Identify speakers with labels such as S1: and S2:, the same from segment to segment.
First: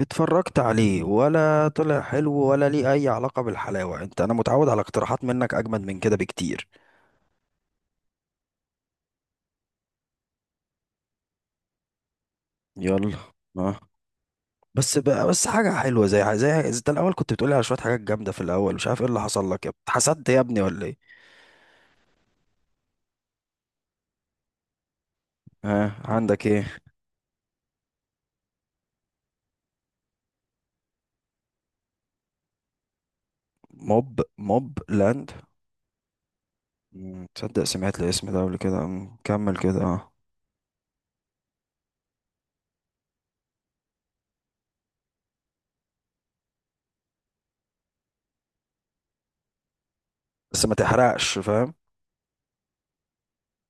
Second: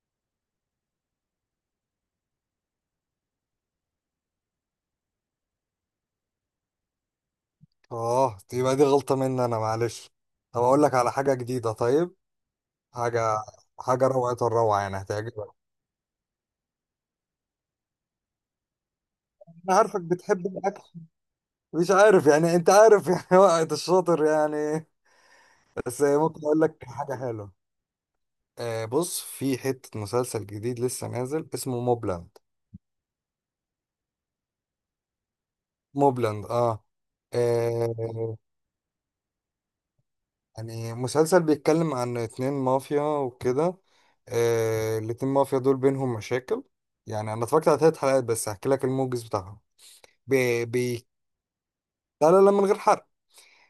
S1: اتفرجت عليه ولا طلع حلو ولا ليه اي علاقة بالحلاوة؟ انت انا متعود على اقتراحات منك اجمد من كده بكتير.
S2: اه دي يبقى غلطة مني انا، معلش. طب اقول لك على حاجة جديدة؟ طيب.
S1: يلا.
S2: حاجة.
S1: اه.
S2: حاجة روعة الروعة، يعني
S1: بس بقى
S2: هتعجبك.
S1: حاجة حلوة زي زي الاول كنت بتقولي على شوية حاجات جامدة في الاول، مش عارف ايه اللي حصل لك يا
S2: انا
S1: ابني.
S2: عارفك
S1: حسدت يا
S2: بتحب
S1: ابني
S2: الاكل.
S1: ولا ايه؟
S2: مش عارف، يعني انت عارف يعني وقت الشاطر يعني.
S1: ها،
S2: بس ممكن
S1: عندك
S2: اقول
S1: ايه؟
S2: لك حاجة حلوة؟ آه، بص، في حتة مسلسل جديد لسه نازل اسمه موبلاند.
S1: موب لاند؟
S2: موبلاند اه.
S1: تصدق سمعت الاسم
S2: آه،
S1: ده قبل كده. كمل كده. اه.
S2: يعني مسلسل بيتكلم عن اتنين مافيا وكده. آه، الاتنين مافيا دول بينهم مشاكل. يعني انا اتفرجت على ثلاث حلقات بس، هحكي لك الموجز بتاعهم.
S1: بس
S2: بي
S1: ما
S2: بي
S1: تحرقش، فاهم.
S2: لا لا لا، من غير حرق.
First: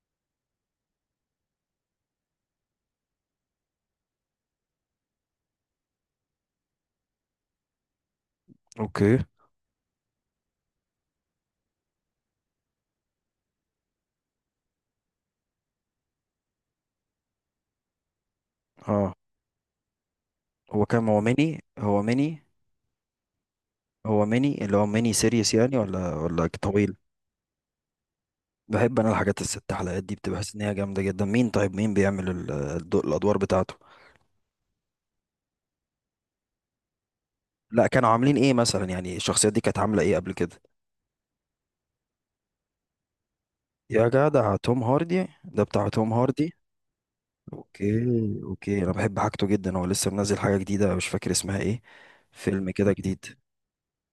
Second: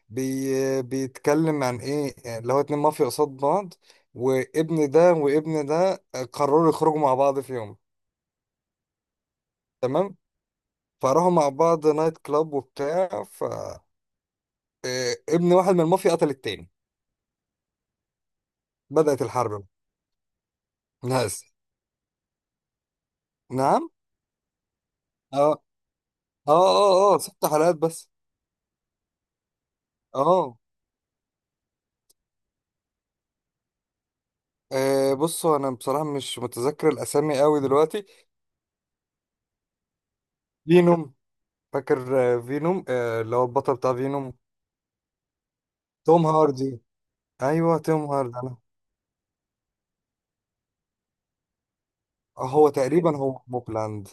S2: بي بيتكلم عن ايه، يعني اللي هو اتنين مافيا قصاد بعض، وابن ده وابن ده قرروا يخرجوا مع بعض في يوم.
S1: اوكي.
S2: تمام. فراحوا مع بعض نايت كلاب وبتاع. ف إيه، ابن واحد من المافيا قتل التاني.
S1: اه.
S2: بدأت الحرب.
S1: هو كام هو
S2: ناس.
S1: ميني هو ميني
S2: نعم.
S1: هو ميني اللي هو ميني
S2: اه
S1: سيريس
S2: اه.
S1: يعني ولا طويل؟
S2: اه، ست حلقات بس.
S1: بحب انا الحاجات الست حلقات دي، بتبقى حاسس
S2: اه.
S1: ان هي جامده جدا. مين طيب، مين بيعمل الادوار بتاعته؟
S2: آه، بصوا، انا بصراحة مش متذكر الاسامي قوي
S1: لا
S2: دلوقتي.
S1: كانوا عاملين ايه مثلا؟ يعني الشخصيات دي كانت عامله ايه قبل كده؟
S2: فينوم. فاكر آه، فينوم، آه، اللي هو البطل بتاع
S1: يا
S2: فينوم.
S1: جدع توم هاردي، ده بتاع توم
S2: توم
S1: هاردي.
S2: هاردي. ايوه توم
S1: اوكي.
S2: هاردي انا.
S1: اوكي، انا بحب حاجته جدا. هو لسه منزل حاجه جديده مش فاكر اسمها ايه،
S2: آه، هو
S1: فيلم كده
S2: تقريبا
S1: جديد.
S2: هو موبلاند.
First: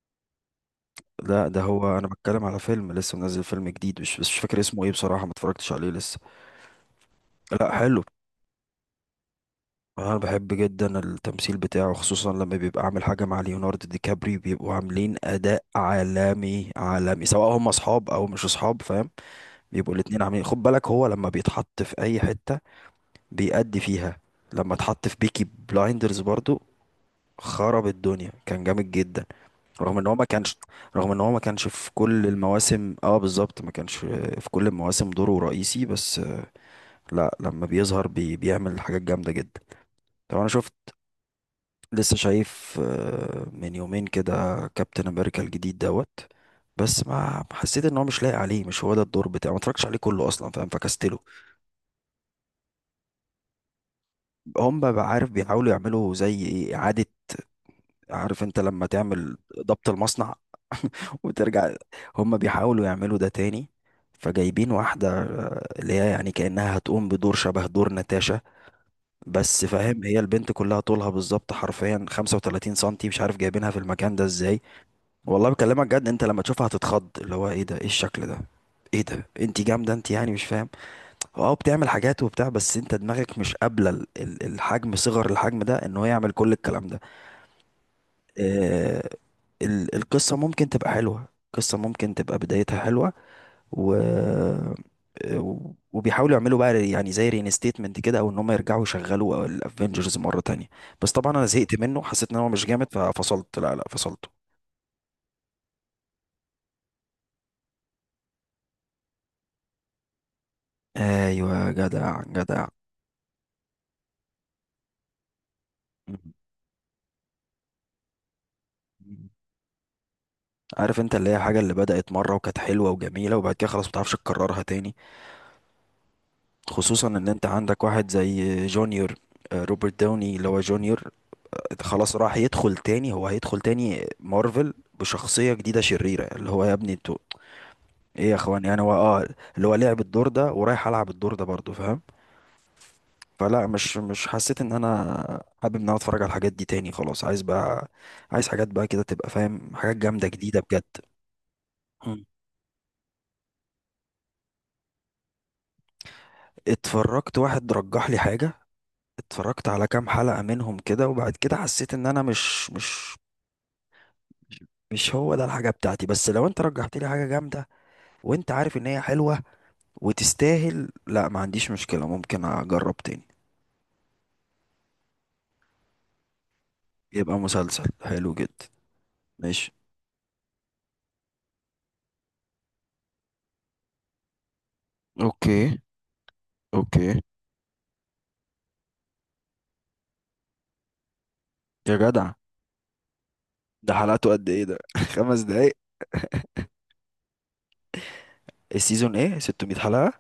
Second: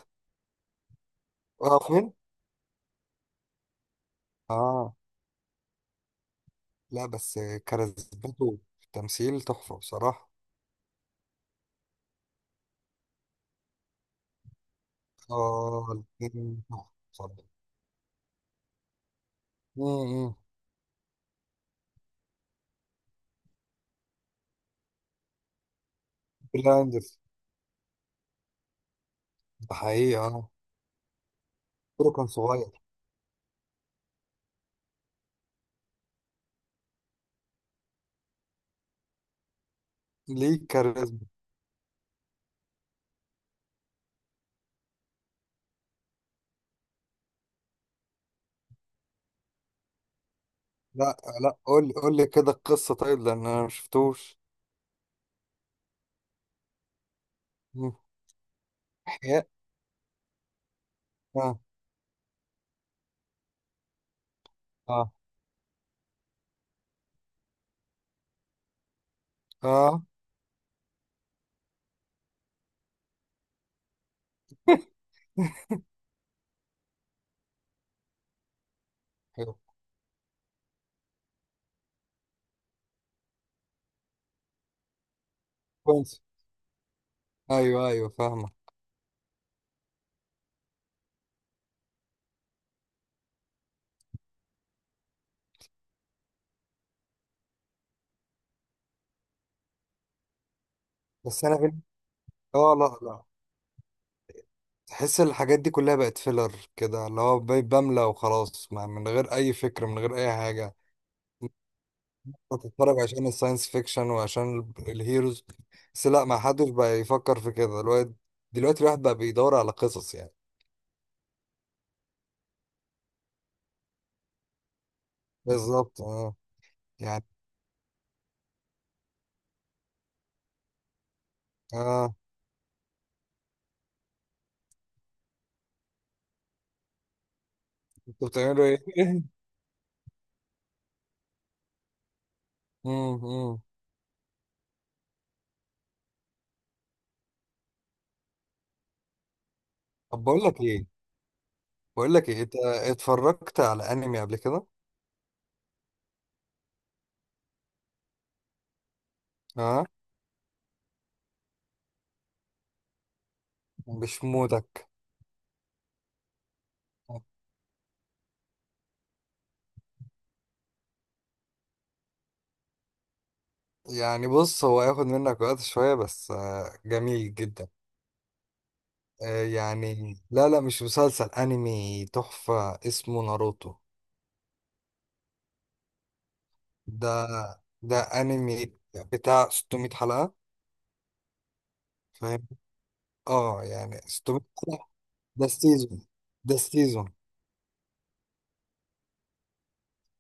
S1: لا ده
S2: اه
S1: هو
S2: فين.
S1: انا بتكلم على فيلم لسه منزل، فيلم جديد مش بس مش فاكر اسمه ايه
S2: اه.
S1: بصراحه، ما اتفرجتش عليه لسه.
S2: لا بس
S1: لا حلو.
S2: كاريزمته في التمثيل تحفه
S1: انا
S2: بصراحه.
S1: بحب جدا التمثيل بتاعه، خصوصا لما بيبقى عامل حاجه مع ليوناردو دي كابريو، بيبقوا عاملين اداء
S2: اه الاتنين
S1: عالمي
S2: تحفة
S1: عالمي
S2: بصراحه.
S1: سواء هم اصحاب او مش اصحاب، فاهم. بيبقوا الاتنين
S2: امم
S1: عاملين، خد بالك هو لما بيتحط في اي حته بيأدي فيها. لما اتحط في بيكي بلايندرز برضو،
S2: بلاندرز.
S1: خرب الدنيا، كان جامد جدا.
S2: ده
S1: رغم ان هو
S2: حقيقي
S1: ما
S2: اه.
S1: كانش رغم ان هو ما كانش في
S2: دوره
S1: كل
S2: كان صغير.
S1: المواسم. اه بالظبط، ما كانش في كل المواسم دوره رئيسي بس، لا لما بيظهر بيعمل حاجات جامده جدا. طب انا
S2: ليه
S1: شفت،
S2: كاريزما.
S1: لسه شايف من يومين كده، كابتن امريكا الجديد دوت. بس ما حسيت ان هو مش لايق عليه، مش هو ده الدور بتاعه. ما اتفرجتش عليه كله اصلا، فاهم،
S2: لا
S1: فكستله.
S2: لا، قول لي قول لي كده القصه طيب، لان انا ما شفتوش.
S1: هم بقى عارف بيحاولوا يعملوا زي ايه، اعاده.
S2: مم.
S1: عارف انت لما تعمل
S2: احياء.
S1: ضبط المصنع
S2: اه.
S1: وترجع، هم بيحاولوا يعملوا ده تاني. فجايبين واحدة
S2: اه.
S1: اللي هي يعني كأنها هتقوم بدور شبه دور ناتاشا، بس فاهم
S2: اه.
S1: هي البنت كلها طولها بالظبط حرفيا 35 سنتي، مش عارف جايبينها في المكان ده ازاي. والله بكلمك جد، انت لما تشوفها هتتخض اللي هو ايه ده، ايه الشكل ده، ايه ده،
S2: حلو.
S1: انت جامده انت يعني، مش فاهم. اه بتعمل حاجات وبتاع، بس انت دماغك مش قابله الحجم، صغر الحجم ده، ان هو
S2: كويس.
S1: يعمل كل الكلام ده.
S2: ايوه ايوه فاهمه.
S1: اه. القصه ممكن تبقى حلوه، القصه ممكن تبقى بدايتها حلوه. و اه، وبيحاولوا يعملوا بقى يعني زي رينستيتمنت كده، او ان هم يرجعوا يشغلوا الافنجرز مره تانية. بس طبعا
S2: بس
S1: انا
S2: انا في.
S1: زهقت منه، حسيت ان هو مش
S2: اه
S1: جامد
S2: لا لا.
S1: ففصلت. لا فصلته.
S2: تحس الحاجات دي كلها بقت فيلر كده، اللي هو بملى وخلاص، من غير اي فكرة من غير اي حاجة.
S1: ايوه جدع.
S2: بتتفرج عشان الساينس فيكشن وعشان الهيروز. بس لا، ما حدش بقى يفكر في كده الواد. دلوقتي الواحد بقى
S1: مم.
S2: بيدور على قصص يعني.
S1: عارف انت اللي هي الحاجة اللي بدأت مرة وكانت حلوة وجميلة، وبعد كده خلاص متعرفش تكررها تاني،
S2: بالظبط اه.
S1: خصوصا
S2: يعني.
S1: ان انت عندك واحد زي جونيور، روبرت داوني اللي هو جونيور. خلاص
S2: اه.
S1: راح يدخل تاني، هو هيدخل تاني مارفل بشخصية جديدة شريرة، اللي هو يا ابني انتوا
S2: انتوا
S1: ايه يا اخوان،
S2: بتعملوا ايه؟
S1: يعني هو اه اللي هو لعب الدور ده ورايح العب الدور ده برضه، فاهم.
S2: مم، مم.
S1: فلا مش حسيت ان انا حابب ان انا اتفرج على الحاجات دي تاني، خلاص عايز بقى، عايز حاجات بقى كده تبقى فاهم، حاجات
S2: طب
S1: جامدة
S2: بقول
S1: جديدة
S2: لك
S1: بجد.
S2: ايه؟ بقول
S1: مم.
S2: لك ايه، انت اتفرجت على انمي قبل كده؟
S1: اتفرجت، واحد رجح لي حاجة، اتفرجت
S2: اه.
S1: على كام حلقة منهم كده وبعد كده حسيت ان انا مش مش
S2: مش مودك.
S1: مش هو ده الحاجة بتاعتي. بس لو انت رجحت لي حاجة جامدة وانت عارف ان هي حلوة وتستاهل، لا ما عنديش مشكلة، ممكن اجرب تاني.
S2: يعني بص، هو هياخد منك وقت شوية بس آه، جميل
S1: يبقى
S2: جدا.
S1: مسلسل حلو جدا.
S2: آه،
S1: ماشي.
S2: يعني لا، مش مسلسل، انمي تحفة اسمه ناروتو.
S1: اوكي.
S2: ده.
S1: اوكي.
S2: ده انمي بتاع 600 حلقة.
S1: يا جدع،
S2: فاهم. اه
S1: ده
S2: يعني
S1: حلقته
S2: 600
S1: قد ايه ده؟
S2: حلقة.
S1: خمس
S2: ده
S1: دقايق؟
S2: السيزون. ده السيزون.
S1: السيزون ايه، 600 حلقة؟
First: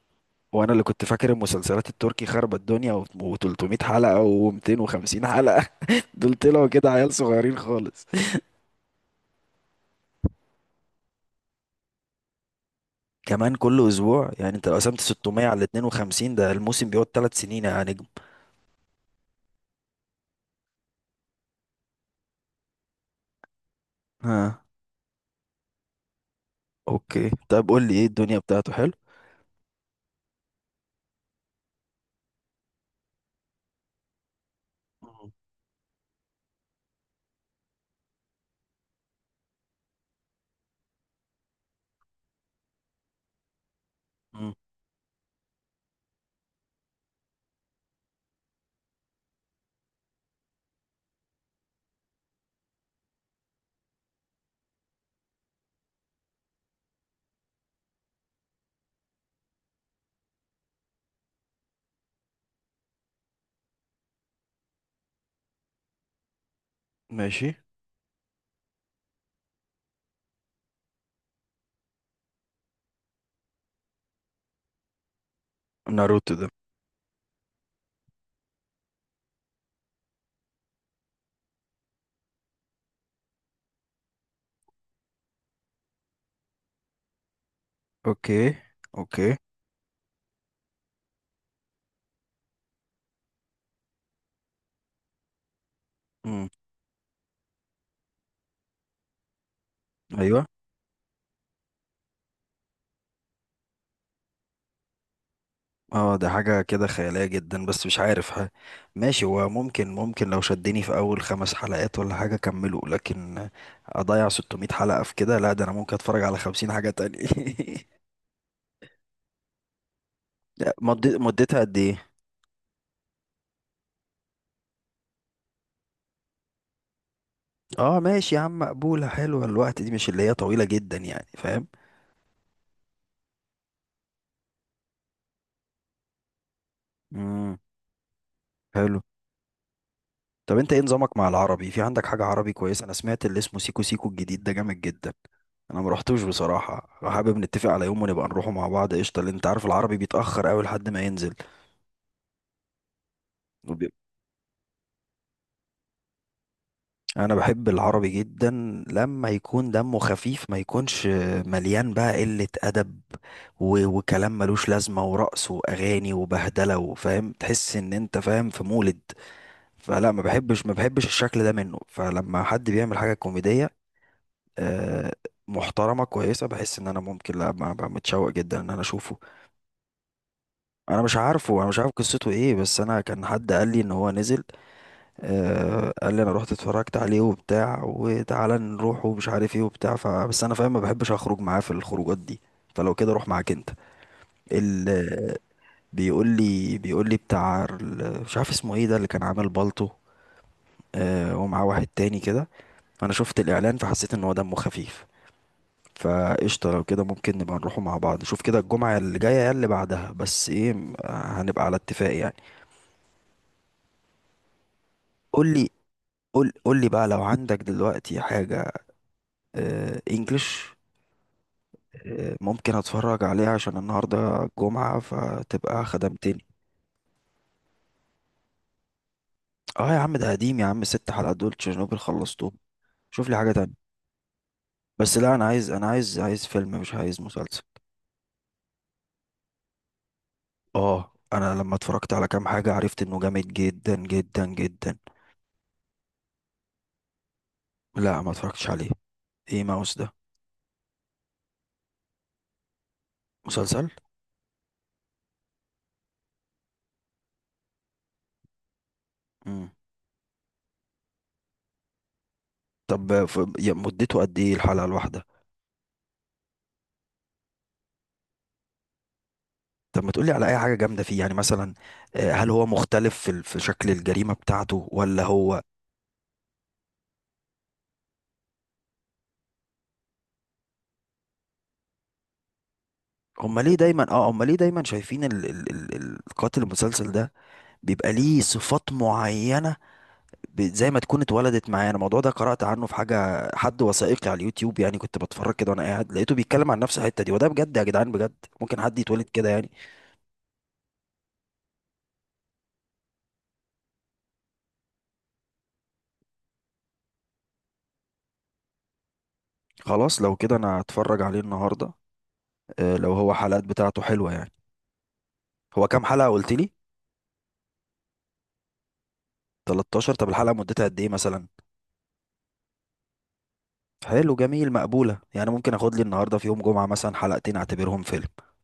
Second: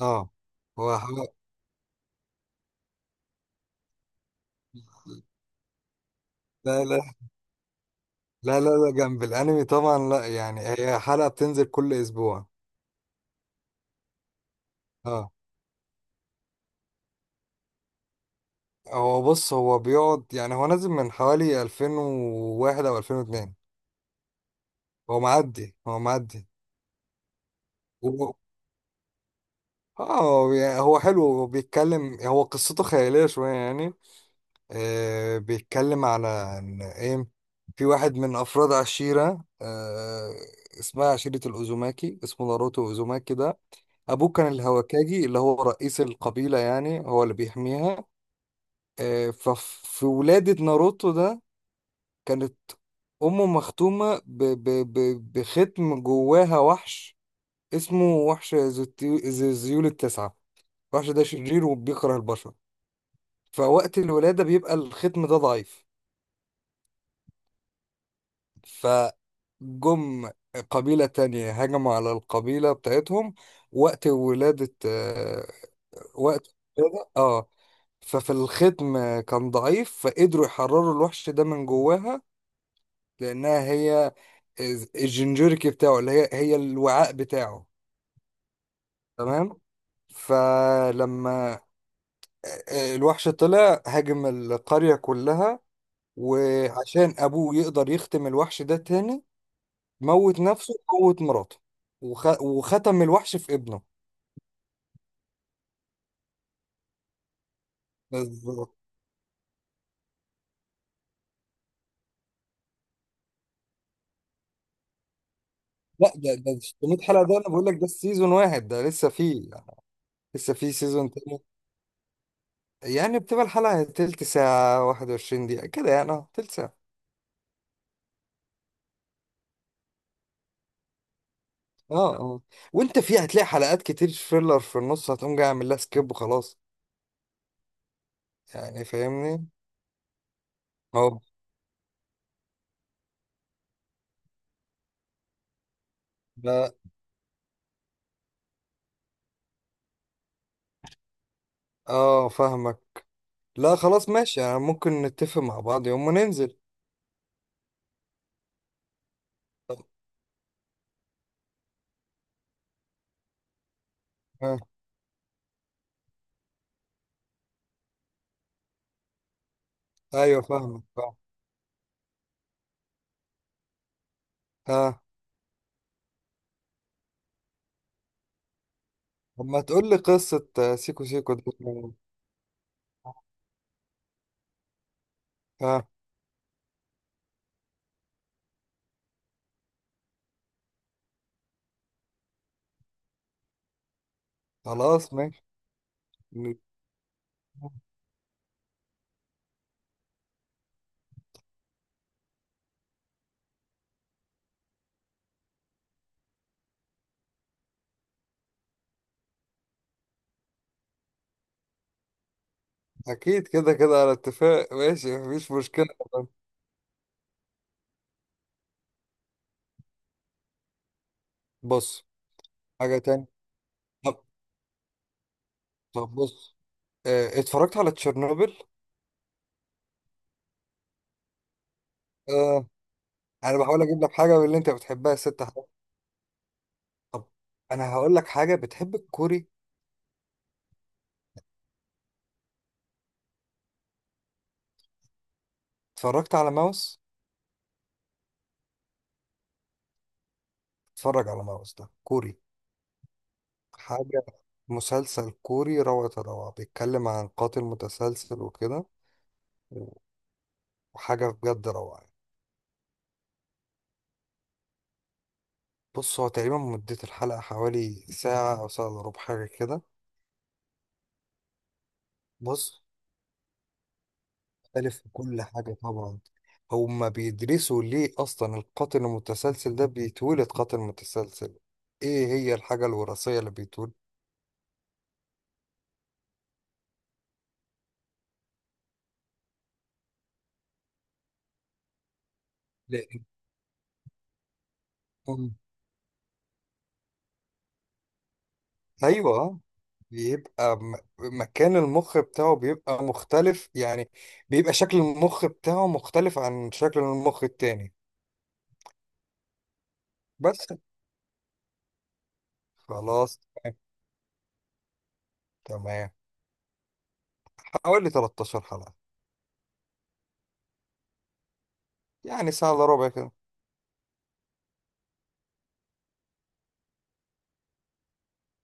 S2: اه
S1: وانا اللي
S2: هو
S1: كنت فاكر
S2: حلقة.
S1: المسلسلات التركي خربت الدنيا و300 حلقة و250 حلقة. دول طلعوا
S2: لا
S1: كده عيال
S2: لا
S1: صغيرين خالص.
S2: لا جنب الانمي طبعا، لا، يعني هي حلقة بتنزل كل اسبوع.
S1: كمان كل اسبوع؟ يعني انت لو قسمت
S2: اه.
S1: 600 على 52، ده الموسم بيقعد 3 سنين يا نجم.
S2: هو بص، هو بيقعد، يعني هو نازل من حوالي 2001 او 2002.
S1: ها.
S2: هو معدي هو معدي.
S1: اوكي طيب، قول لي ايه
S2: و-
S1: الدنيا بتاعته، حلو.
S2: اه هو يعني هو حلو، هو بيتكلم، هو قصته خيالية شوية يعني.
S1: مم.
S2: آه، بيتكلم على ان ايه، في واحد من افراد عشيرة آه، اسمها عشيرة الأوزوماكي، اسمه ناروتو أوزوماكي ده. أبوه كان
S1: مم.
S2: الهوكاجي، اللي هو رئيس القبيلة يعني، هو اللي بيحميها. آه ففي ولادة ناروتو ده كانت أمه مختومة ب بختم جواها وحش. اسمه وحش ذي الذيول التسعة. الوحش ده شرير وبيكره البشر. فوقت الولادة بيبقى الختم ده ضعيف.
S1: ماشي.
S2: فجم قبيلة تانية هجموا على القبيلة بتاعتهم وقت ولادة آه،
S1: ناروتو ده.
S2: وقت الولادة اه. ففي الختم كان ضعيف، فقدروا يحرروا الوحش ده من جواها، لأنها هي الجنجوريكي بتاعه، اللي هي هي الوعاء بتاعه.
S1: اوكي. اوكي.
S2: تمام. فلما آه، آه، الوحش طلع هاجم القرية كلها،
S1: مم.
S2: وعشان أبوه يقدر يختم الوحش ده تاني، موت
S1: ايوه.
S2: نفسه وموت مراته وختم الوحش في ابنه.
S1: اه ده حاجة كده خيالية جدا بس مش عارف، ها.
S2: بالظبط.
S1: ماشي، هو ممكن ممكن لو شدني في اول خمس حلقات ولا حاجة اكمله، لكن اضيع 600 حلقة في كده؟ لا ده انا ممكن
S2: لا
S1: اتفرج
S2: ده،
S1: على
S2: ده
S1: 50 حاجة
S2: 600 حلقة
S1: تانية.
S2: ده انا بقول لك ده سيزون واحد، ده لسه فيه يعني، لسه فيه
S1: لا،
S2: سيزون
S1: مد-
S2: تاني.
S1: مدتها قد ايه؟
S2: يعني بتبقى الحلقة تلت ساعة، 21 دقيقة كده يعني، اه تلت ساعة.
S1: اه ماشي يا عم، مقبولة حلوة الوقت دي، مش اللي هي طويلة جدا يعني، فاهم.
S2: اه اه. وانت فيه هتلاقي حلقات كتير فيلر في النص، هتقوم جاي عامل لها سكيب وخلاص.
S1: امم.
S2: يعني
S1: حلو.
S2: فاهمني؟
S1: طب انت ايه نظامك
S2: اه.
S1: مع العربي؟ في عندك حاجة عربي كويسة؟ انا سمعت اللي اسمه سيكو سيكو الجديد ده جامد جدا. انا ما رحتوش
S2: لا.
S1: بصراحة، حابب نتفق على يوم ونبقى نروحه مع بعض، قشطة، لان انت عارف العربي بيتأخر قوي لحد ما ينزل.
S2: اه فاهمك. لا
S1: وبي-
S2: خلاص ماشي، يعني ممكن نتفق مع بعض يوم وننزل.
S1: انا بحب العربي جدا لما يكون دمه خفيف، ما يكونش مليان بقى قلة ادب وكلام
S2: آه.
S1: ملوش لازمة ورقص واغاني وبهدلة وفاهم، تحس ان انت فاهم في مولد. فلا، ما
S2: ايوه
S1: بحبش ما
S2: فاهمك
S1: بحبش
S2: فاهم.
S1: الشكل ده منه. فلما حد بيعمل حاجة كوميدية
S2: اه.
S1: آه، محترمة كويسة، بحس ان انا ممكن لا، متشوق جدا ان انا اشوفه.
S2: طب ما تقول لي قصة آه،
S1: انا
S2: سيكو
S1: مش
S2: سيكو ده.
S1: عارفه، انا مش عارف قصته ايه، بس انا كان حد قال لي ان هو نزل،
S2: ها.
S1: قال لي انا رحت اتفرجت عليه وبتاع وتعالى نروح ومش عارف ايه وبتاع، فبس انا فاهم ما بحبش اخرج معاه في الخروجات دي. فلو كده روح معاك انت. ال،
S2: خلاص ماشي.
S1: بيقول لي بتاع مش عارف اسمه ايه ده، اللي كان عامل بالطو ومعاه واحد تاني كده. فانا شفت الاعلان فحسيت ان هو دمه خفيف، فقشطة لو كده ممكن نبقى نروحوا مع بعض، شوف كده الجمعة اللي جاية يا اللي بعدها، بس ايه هنبقى على اتفاق يعني.
S2: أكيد كده كده على اتفاق، ماشي مفيش
S1: قول لي،
S2: مشكلة.
S1: قول لي بقى لو عندك دلوقتي حاجة. آه انجلش،
S2: بص.
S1: آه ممكن
S2: حاجة
S1: اتفرج
S2: تانية.
S1: عليها عشان
S2: طب.
S1: النهاردة جمعة فتبقى
S2: طب
S1: خدمتني.
S2: بص، آه، اتفرجت على تشيرنوبل؟
S1: اه يا عم ده قديم يا عم، ست حلقات دول تشيرنوبل، خلصتهم.
S2: آه.
S1: شوف لي حاجة
S2: أنا بحاول
S1: تانية.
S2: أجيب لك حاجة من اللي أنت بتحبها،
S1: بس لا
S2: الست
S1: انا عايز،
S2: حاجات.
S1: انا عايز فيلم مش عايز
S2: طب
S1: مسلسل.
S2: أنا هقول لك حاجة، بتحب الكوري؟
S1: اه انا لما اتفرجت على كام حاجة عرفت انه جامد جدا جدا جدا.
S2: اتفرجت على ماوس؟
S1: لا ما اتفرجتش عليه، ايه ماوس ده؟
S2: اتفرج على ماوس، ده كوري.
S1: مسلسل.
S2: حاجة. مسلسل كوري، روعة الروعة، بيتكلم عن قاتل متسلسل وكده.
S1: امم.
S2: وحاجة بجد روعة.
S1: طب مدته قد ايه الحلقة الواحدة؟
S2: بص، هو تقريبا مدة الحلقة حوالي ساعة أو ساعة إلا ربع، حاجة كده.
S1: طب ما تقولي على اي حاجة جامدة فيه يعني مثلا، هل هو
S2: بص،
S1: مختلف في في شكل الجريمة بتاعته
S2: مختلف في
S1: ولا
S2: كل
S1: هو؟
S2: حاجة طبعا. هما بيدرسوا ليه أصلا القاتل المتسلسل ده بيتولد قاتل متسلسل. إيه هي الحاجة الوراثية اللي
S1: هما ليه
S2: بيتولد؟
S1: دايما، اه هما ليه دايما شايفين ال القاتل المسلسل ده بيبقى ليه صفات معينة، زي ما تكون اتولدت معاه؟ انا الموضوع ده قرأت عنه في حاجة حد وثائقي على اليوتيوب، يعني كنت بتفرج
S2: لأنهم.
S1: كده وانا قاعد لقيته بيتكلم عن نفس الحتة دي، وده بجد يا جدعان بجد، ممكن حد يتولد كده
S2: أيوه.
S1: يعني؟
S2: بيبقى مكان المخ بتاعه بيبقى مختلف، يعني بيبقى شكل المخ بتاعه مختلف عن شكل المخ التاني.
S1: خلاص لو كده
S2: بس.
S1: انا هتفرج عليه النهارده، لو هو
S2: خلاص.
S1: حلقات بتاعته حلوه يعني. هو كام
S2: تمام.
S1: حلقه قلت لي؟
S2: حوالي 13 حلقة.
S1: 13؟ طب الحلقه مدتها قد ايه مثلا؟
S2: يعني ساعة إلا ربع كده.
S1: حلو جميل، مقبوله يعني، ممكن اخد لي النهارده في يوم جمعه مثلا حلقتين اعتبرهم فيلم.